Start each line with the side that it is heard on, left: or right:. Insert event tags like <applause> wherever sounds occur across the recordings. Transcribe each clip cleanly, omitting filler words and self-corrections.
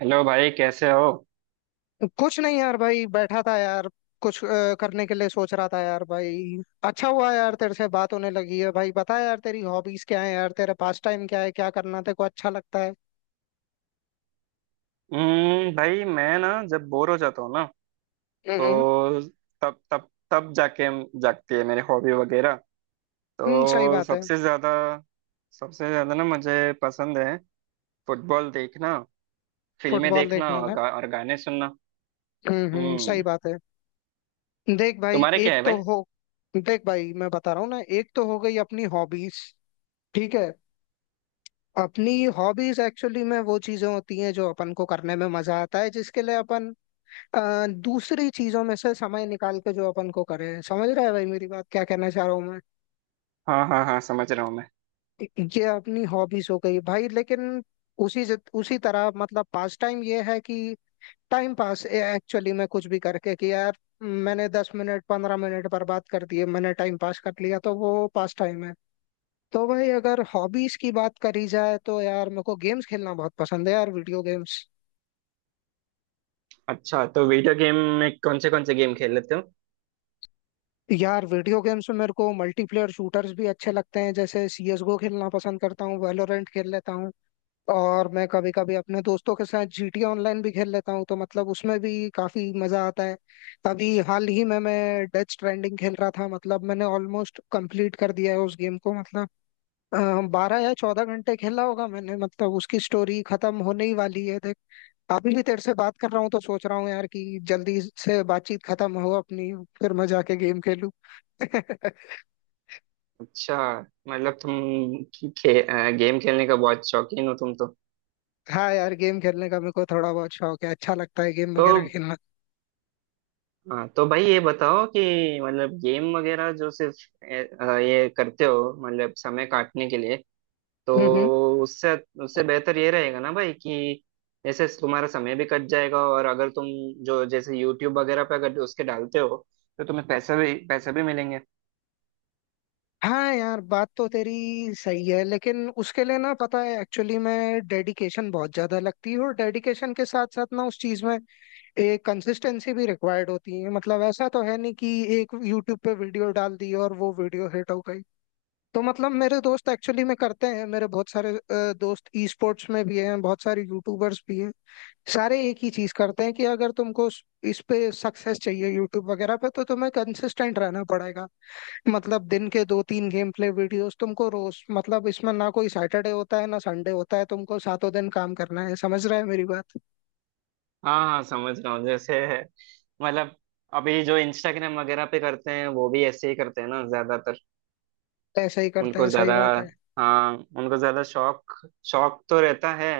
right: Hello भाई, कैसे हो?
left: कुछ नहीं यार भाई बैठा था यार। कुछ करने के लिए सोच रहा था यार भाई। अच्छा हुआ यार तेरे से बात होने लगी है भाई। बता यार, तेरी हॉबीज क्या है यार, तेरा पास टाइम क्या है, क्या करना तेरे को अच्छा लगता है?
right: हम्म। भाई मैं ना जब बोर हो जाता हूँ ना
left: हम्म
right: तो तब तब तब जाके जागती है मेरी हॉबी वगैरह।
left: हम्म, सही
right: तो
left: बात है।
right: सबसे ज्यादा ना मुझे पसंद है फुटबॉल देखना, फिल्में
left: फुटबॉल
right: देखना
left: देखना
right: और,
left: ना।
right: गा, और गाने सुनना।
left: हम्म, सही
right: हम्म।
left: बात है। देख भाई
right: तुम्हारे क्या
left: एक
right: है
left: तो
right: भाई?
left: हो देख भाई, मैं बता रहा हूँ ना, एक तो हो गई अपनी हॉबीज। ठीक है। अपनी हॉबीज एक्चुअली में वो चीजें होती हैं जो अपन को करने में मजा आता है, जिसके लिए अपन दूसरी चीजों में से समय निकाल के जो अपन को करें। समझ रहा है भाई मेरी बात, क्या कहना चाह रहा हूँ मैं?
right: हाँ हाँ हाँ, समझ रहा हूँ मैं।
left: ये अपनी हॉबीज हो गई भाई, लेकिन उसी तरह मतलब पास टाइम ये है कि टाइम पास एक्चुअली मैं कुछ भी करके कि यार मैंने 10 मिनट 15 मिनट बर्बाद कर दिए, मैंने टाइम पास कर लिया, तो वो पास टाइम है। तो भाई अगर हॉबीज की बात करी जाए तो यार मेरे को गेम्स खेलना बहुत पसंद है यार, वीडियो गेम्स।
right: अच्छा, तो वीडियो गेम में कौन से गेम खेल लेते हो?
left: यार वीडियो गेम्स में मेरे को मल्टीप्लेयर शूटर्स भी अच्छे लगते हैं, जैसे सीएसगो खेलना पसंद करता हूँ, वैलोरेंट खेल लेता हूँ, और मैं कभी कभी अपने दोस्तों के साथ जीटी ऑनलाइन भी खेल लेता हूँ, तो मतलब उसमें भी काफी मजा आता है। अभी हाल ही में मैं डेथ स्ट्रैंडिंग खेल रहा था, मतलब मैंने ऑलमोस्ट कंप्लीट कर दिया है उस गेम को। मतलब 12 या 14 घंटे खेला होगा मैंने, मतलब उसकी स्टोरी खत्म होने ही वाली है। देख अभी भी तेरे से बात कर रहा हूँ तो सोच रहा हूँ यार कि जल्दी से बातचीत खत्म हो अपनी, फिर मैं जाके गेम खेलूं। <laughs>
right: अच्छा, मतलब तुम गेम खेलने का बहुत शौकीन हो तुम तो।
left: हाँ यार, गेम खेलने का मेरे को थोड़ा बहुत शौक है, अच्छा लगता है गेम
right: तो
left: वगैरह खेलना।
right: हाँ, तो भाई ये बताओ कि मतलब गेम वगैरह जो सिर्फ ये करते हो मतलब समय काटने के लिए। तो
left: हम्म हम्म।
right: उससे उससे बेहतर ये रहेगा ना भाई कि जैसे तुम्हारा समय भी कट जाएगा, और अगर तुम जो जैसे यूट्यूब वगैरह पे अगर उसके डालते हो तो तुम्हें पैसे भी मिलेंगे।
left: हाँ यार, बात तो तेरी सही है, लेकिन उसके लिए ना पता है एक्चुअली मैं डेडिकेशन बहुत ज्यादा लगती है, और डेडिकेशन के साथ साथ ना उस चीज में एक कंसिस्टेंसी भी रिक्वायर्ड होती है। मतलब ऐसा तो है नहीं कि एक यूट्यूब पे वीडियो डाल दी और वो वीडियो हिट हो गई। तो मतलब मेरे दोस्त एक्चुअली में करते हैं, मेरे बहुत सारे दोस्त ई स्पोर्ट्स में भी हैं, बहुत सारे यूट्यूबर्स भी हैं। सारे एक ही चीज करते हैं कि अगर तुमको इस पे सक्सेस चाहिए यूट्यूब वगैरह पे तो तुम्हें कंसिस्टेंट रहना पड़ेगा। मतलब दिन के दो तीन गेम प्ले वीडियोस तुमको रोज, मतलब इसमें ना कोई सैटरडे होता है ना संडे होता है, तुमको सातों दिन काम करना है। समझ रहा है मेरी बात?
right: हाँ हाँ, समझ रहा हूँ। जैसे मतलब अभी जो इंस्टाग्राम वगैरह पे करते हैं वो भी ऐसे ही करते हैं ना ज्यादातर।
left: ऐसा ही करते
right: उनको
left: हैं, सही
right: ज्यादा,
left: बात है।
right: हाँ, उनको ज्यादा शौक, शौक तो रहता है,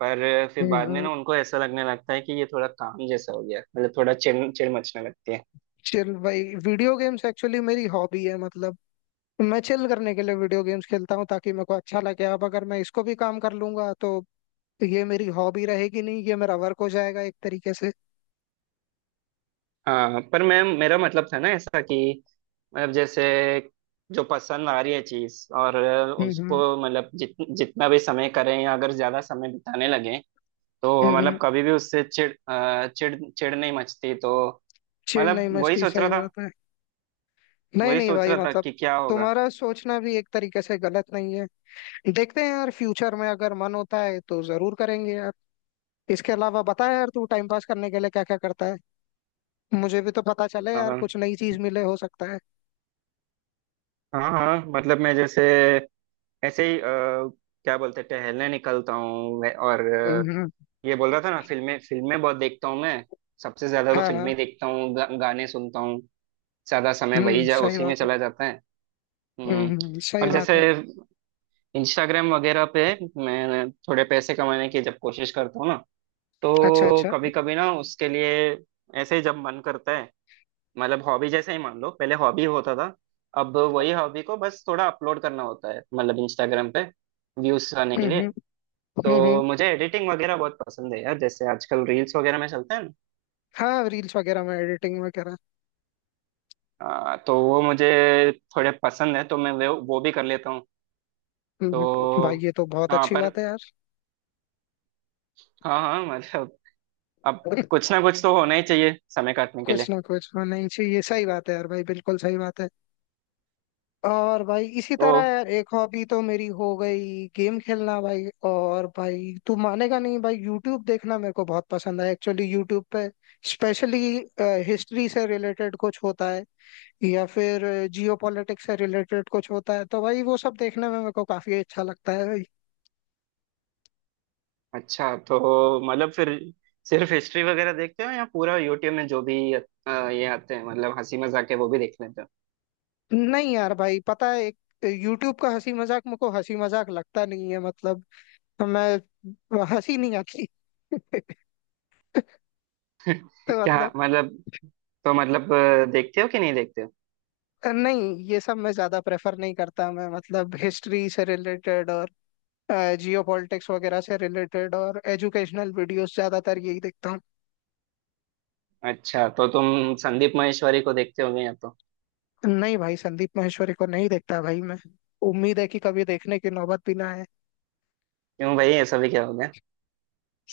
right: पर फिर बाद में
left: हम्म।
right: ना उनको ऐसा लगने लगता है कि ये थोड़ा काम जैसा हो गया, मतलब थोड़ा चिड़ चिड़ मचने लगती है।
left: चिल भाई, वीडियो गेम्स एक्चुअली मेरी हॉबी है, मतलब मैं चिल करने के लिए वीडियो गेम्स खेलता हूँ ताकि मेरे को अच्छा लगे। अब अगर मैं इसको भी काम कर लूंगा तो ये मेरी हॉबी रहेगी नहीं, ये मेरा वर्क हो जाएगा एक तरीके से।
right: हाँ, पर मैं मेरा मतलब था ना ऐसा कि मतलब जैसे जो पसंद आ रही है चीज, और
left: हम्म
right: उसको
left: हम्म
right: मतलब जितना भी समय करें या अगर ज्यादा समय बिताने लगे तो
left: हम्म।
right: मतलब कभी भी उससे चिड़ चिड़ नहीं मचती तो।
left: चिढ़ नहीं
right: मतलब
left: मस्ती, सही बात है। नहीं
right: वही
left: नहीं
right: सोच
left: भाई
right: रहा था
left: मतलब,
right: कि क्या होगा।
left: तुम्हारा सोचना भी एक तरीके से गलत नहीं है। देखते हैं यार, फ्यूचर में अगर मन होता है तो जरूर करेंगे यार। इसके अलावा बता यार, तू टाइम पास करने के लिए क्या क्या करता है, मुझे भी तो पता चले यार, कुछ नई चीज मिले हो सकता है।
right: हाँ हाँ, मतलब मैं जैसे ऐसे ही क्या बोलते हैं, टहलने निकलता हूँ मैं, और
left: हम्म हम्म,
right: ये बोल रहा था ना, फिल्में फिल्में बहुत देखता हूँ मैं। सबसे ज्यादा तो
left: हाँ हाँ।
right: फिल्में देखता हूँ, गाने सुनता हूँ। ज्यादा समय वही
left: हम्म,
right: जा
left: सही
right: उसी में
left: बात है।
right: चला जाता है। हम्म।
left: सही
right: और
left: बात
right: जैसे
left: है।
right: इंस्टाग्राम वगैरह पे मैं थोड़े पैसे कमाने की जब कोशिश करता हूँ ना,
left: अच्छा
right: तो
left: अच्छा।
right: कभी कभी ना उसके लिए, ऐसे ही जब मन करता है, मतलब हॉबी जैसे ही मान लो पहले हॉबी होता था, अब वही हॉबी को बस थोड़ा अपलोड करना होता है मतलब इंस्टाग्राम पे व्यूज आने के लिए।
left: हम्म। हम्म
right: तो
left: हम्म,
right: मुझे एडिटिंग वगैरह बहुत पसंद है यार, जैसे आजकल रील्स वगैरह में चलते हैं ना।
left: हाँ रील्स वगैरह में एडिटिंग वगैरह।
right: तो वो मुझे थोड़े पसंद है, तो मैं वो भी कर लेता हूँ। तो
left: भाई ये तो बहुत
right: हाँ,
left: अच्छी
right: पर
left: बात है यार।
right: हाँ हाँ मतलब अब
left: <laughs>
right: कुछ ना कुछ तो होना ही चाहिए समय काटने के
left: कुछ
right: लिए।
left: ना कुछ होना ही चाहिए, सही बात है यार भाई, बिल्कुल सही बात है। और भाई इसी
right: तो
left: तरह यार, एक हॉबी तो मेरी हो गई गेम खेलना भाई। और भाई तू मानेगा नहीं भाई, यूट्यूब देखना मेरे को बहुत पसंद है एक्चुअली। यूट्यूब पे स्पेशली हिस्ट्री से रिलेटेड कुछ होता है, या फिर जियो पॉलिटिक्स से रिलेटेड कुछ होता है, तो भाई वो सब देखने में मेरे को काफी अच्छा लगता है भाई।
right: अच्छा, तो मतलब फिर सिर्फ हिस्ट्री वगैरह देखते हो या पूरा यूट्यूब में जो भी ये आते हैं मतलब हंसी मजाक के, वो भी देख लेते हो?
left: नहीं यार भाई, पता है एक यूट्यूब का हंसी मजाक मेरे को हंसी मजाक लगता नहीं है। मतलब मैं हंसी नहीं आती। <laughs> तो
right: क्या
left: मतलब,
right: मतलब? तो मतलब देखते हो कि नहीं देखते हो?
left: नहीं ये सब मैं ज्यादा प्रेफर नहीं करता मैं। मतलब हिस्ट्री से रिलेटेड और जियो पॉलिटिक्स वगैरह से रिलेटेड और एजुकेशनल वीडियोस ज्यादातर यही देखता हूँ।
right: अच्छा, तो तुम संदीप महेश्वरी को देखते होगे या तो?
left: नहीं भाई, संदीप माहेश्वरी को नहीं देखता भाई मैं, उम्मीद है कि कभी देखने की नौबत भी ना आए।
right: क्यों भाई, ऐसा भी क्या हो गया?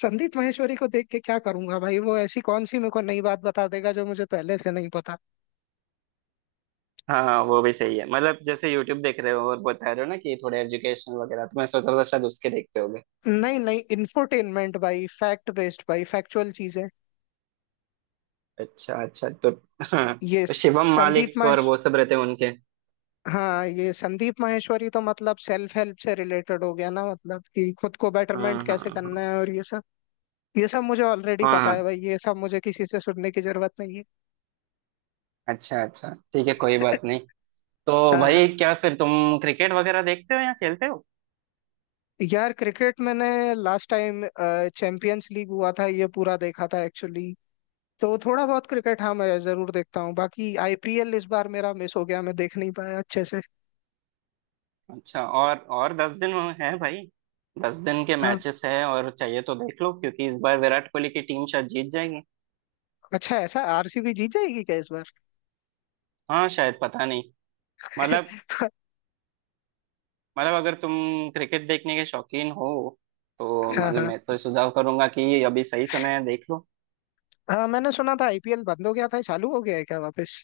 left: संदीप माहेश्वरी को देख के क्या करूंगा भाई? वो ऐसी कौन सी मेरे को नई बात बता देगा जो मुझे पहले से नहीं पता।
right: हाँ हाँ, वो भी सही है। मतलब जैसे यूट्यूब देख रहे हो और बता रहे हो ना कि थोड़े एजुकेशन वगैरह, तो मैं सोच रहा था शायद उसके देखते होगे।
left: नहीं नहीं, इंफोटेनमेंट भाई, फैक्ट बेस्ड भाई, फैक्चुअल चीजें।
right: अच्छा अच्छा। तो हाँ,
left: ये
right: तो शिवम
left: संदीप
right: मालिक और
left: माहेश्वरी।
right: वो सब रहते हैं उनके।
left: हाँ ये संदीप माहेश्वरी तो मतलब सेल्फ हेल्प से रिलेटेड हो गया ना, मतलब कि खुद को बेटरमेंट
right: हाँ हाँ
left: कैसे करना
right: हाँ,
left: है और ये सब। ये सब मुझे ऑलरेडी
right: हाँ
left: पता है
right: हाँ।
left: भाई, ये सब मुझे किसी से सुनने की जरूरत नहीं है।
right: अच्छा अच्छा, ठीक है, कोई बात नहीं।
left: <laughs>
right: तो
left: हाँ।
right: भाई क्या फिर तुम क्रिकेट वगैरह देखते हो या खेलते हो?
left: यार क्रिकेट मैंने लास्ट टाइम चैंपियंस लीग हुआ था ये पूरा देखा था एक्चुअली। तो थोड़ा बहुत क्रिकेट हाँ मैं जरूर देखता हूँ, बाकी आईपीएल इस बार मेरा मिस हो गया, मैं देख नहीं पाया अच्छे से।
right: अच्छा, और 10 दिन है भाई, 10 दिन के
left: हाँ।
right: मैचेस हैं, और चाहिए तो देख लो, क्योंकि इस बार विराट कोहली की टीम शायद जीत जाएगी।
left: अच्छा, ऐसा आरसीबी जीत जाएगी क्या इस बार?
right: हाँ, शायद पता नहीं। मतलब,
left: <laughs>
right: अगर तुम क्रिकेट देखने के शौकीन हो तो
left: हाँ
right: मतलब
left: हाँ।
right: मैं तो सुझाव करूंगा कि अभी सही समय है, देख लो।
left: हाँ मैंने सुना था आईपीएल बंद हो गया था, चालू हो गया है क्या वापस?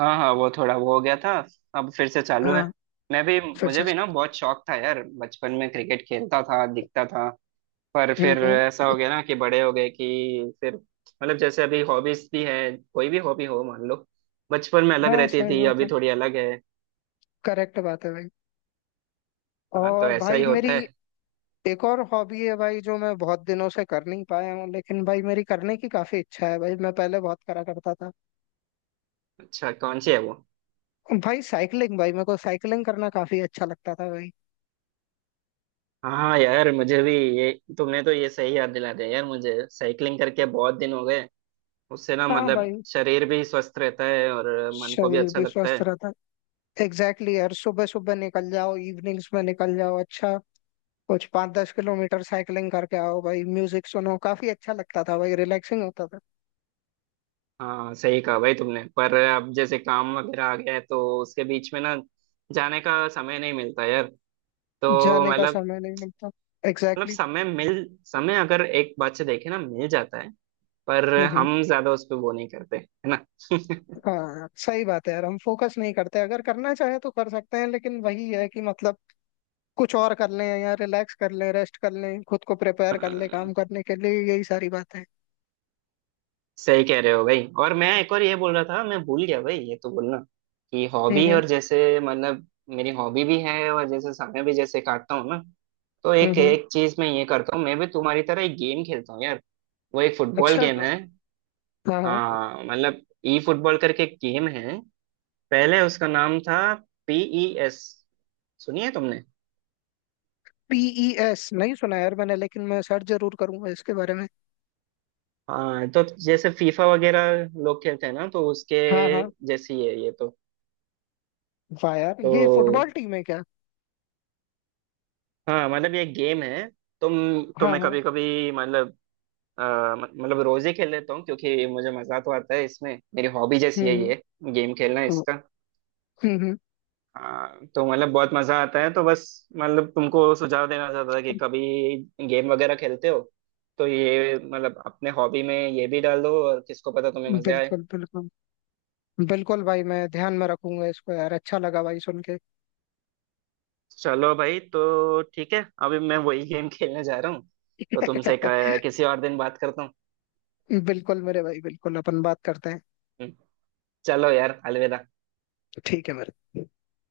right: हाँ हाँ, वो थोड़ा वो हो गया था, अब फिर से चालू
left: हाँ
right: है। मैं भी
left: फिर
right: मुझे
left: से
right: भी ना
left: सर।
right: बहुत शौक था यार, बचपन में क्रिकेट खेलता था, दिखता था, पर फिर ऐसा
left: हम्म।
right: हो गया ना कि बड़े हो गए, कि फिर मतलब जैसे अभी हॉबीज भी है, कोई भी हॉबी हो मान लो, बचपन में अलग
left: हाँ
right: रहती
left: सही
right: थी,
left: बात
right: अभी
left: है,
right: थोड़ी अलग है।
left: करेक्ट बात है भाई।
right: हाँ, तो
left: और
right: ऐसा
left: भाई
right: ही
left: मेरी
right: होता है।
left: एक और हॉबी है भाई, जो मैं बहुत दिनों से कर नहीं पाया हूँ, लेकिन भाई मेरी करने की काफी इच्छा है भाई, मैं पहले बहुत करा करता था।
right: अच्छा, कौन सी है वो?
left: भाई साइकिलिंग भाई, मेरे को साइकिलिंग करना काफी अच्छा लगता था भाई।
right: हाँ यार मुझे भी ये, तुमने तो ये सही याद दिला दिया यार, मुझे साइकिलिंग करके बहुत दिन हो गए। उससे ना
left: हाँ
right: मतलब
left: भाई,
right: शरीर भी स्वस्थ रहता है, और मन को भी
left: शरीर
right: अच्छा
left: भी
right: लगता
left: स्वस्थ
right: है।
left: रहता। एग्जैक्टली exactly यार, सुबह सुबह निकल जाओ, इवनिंग्स में निकल जाओ, अच्छा कुछ 5-10 किलोमीटर साइकिलिंग करके आओ भाई, म्यूजिक सुनो, काफी अच्छा लगता था भाई, रिलैक्सिंग होता था।
right: हाँ, सही कहा भाई तुमने, पर अब जैसे काम वगैरह आ गया है तो उसके बीच में ना जाने का समय नहीं मिलता यार। तो
left: जाने का
right: मतलब,
left: समय नहीं मिलता।
right: मतलब
left: एग्जैक्टली exactly।
right: समय अगर एक बात से देखे ना मिल जाता है, पर
left: हम्म हम्म।
right: हम ज्यादा उस पे वो नहीं करते है ना। <laughs>
left: हाँ सही बात है यार, हम फोकस नहीं करते। अगर करना चाहे तो कर सकते हैं, लेकिन वही है कि मतलब कुछ और कर लें या रिलैक्स कर लें, रेस्ट कर लें, खुद को
right: अ,
left: प्रिपेयर कर लें काम करने के लिए, यही सारी बात है।
right: सही कह रहे हो भाई। और मैं एक और ये बोल रहा था, मैं भूल गया भाई ये तो बोलना, कि हॉबी
left: हम्म।
right: और जैसे मतलब मेरी हॉबी भी है और जैसे समय भी जैसे काटता हूँ ना, तो
left: हम्म
right: एक
left: हम्म।
right: एक चीज मैं ये करता हूँ, मैं भी तुम्हारी तरह एक गेम खेलता हूँ यार। वो एक फुटबॉल
left: अच्छा।
right: गेम है।
left: हाँ हाँ।
right: हाँ मतलब, ई फुटबॉल करके एक गेम है, पहले उसका नाम था PES, सुनिए तुमने?
left: पीईएस नहीं सुना यार मैंने, लेकिन मैं सर्च जरूर करूंगा इसके बारे में।
right: हाँ, तो जैसे फीफा वगैरह लोग खेलते हैं ना तो उसके
left: हाँ हाँ।
right: जैसी है ये तो।
left: वाह यार, ये फुटबॉल
right: तो
left: टीम है क्या?
right: हाँ मतलब ये गेम है। तो तो
left: हाँ
right: मैं
left: हाँ।
right: कभी कभी मतलब अ, मतलब रोज ही खेल लेता हूँ, क्योंकि मुझे मजा तो आता है, इसमें मेरी हॉबी जैसी है
left: हम्म
right: ये, गेम खेलना
left: हम्म।
right: इसका।
left: हम्म हम्म।
right: हाँ तो मतलब बहुत मजा आता है, तो बस मतलब तुमको सुझाव देना चाहता था कि कभी गेम वगैरह खेलते हो तो ये मतलब अपने हॉबी में ये भी डाल दो, और किसको पता तुम्हें मजे आए।
left: बिल्कुल बिल्कुल। बिल्कुल भाई, मैं ध्यान में रखूंगा इसको यार, अच्छा लगा भाई सुन के।
right: चलो भाई, तो ठीक है, अभी मैं वही गेम खेलने जा रहा हूँ, तो तुमसे
left: <laughs>
right: किसी और दिन बात करता हूँ।
left: बिल्कुल मेरे भाई, बिल्कुल अपन बात करते हैं।
right: हम्म। चलो यार, अलविदा।
left: ठीक है मेरे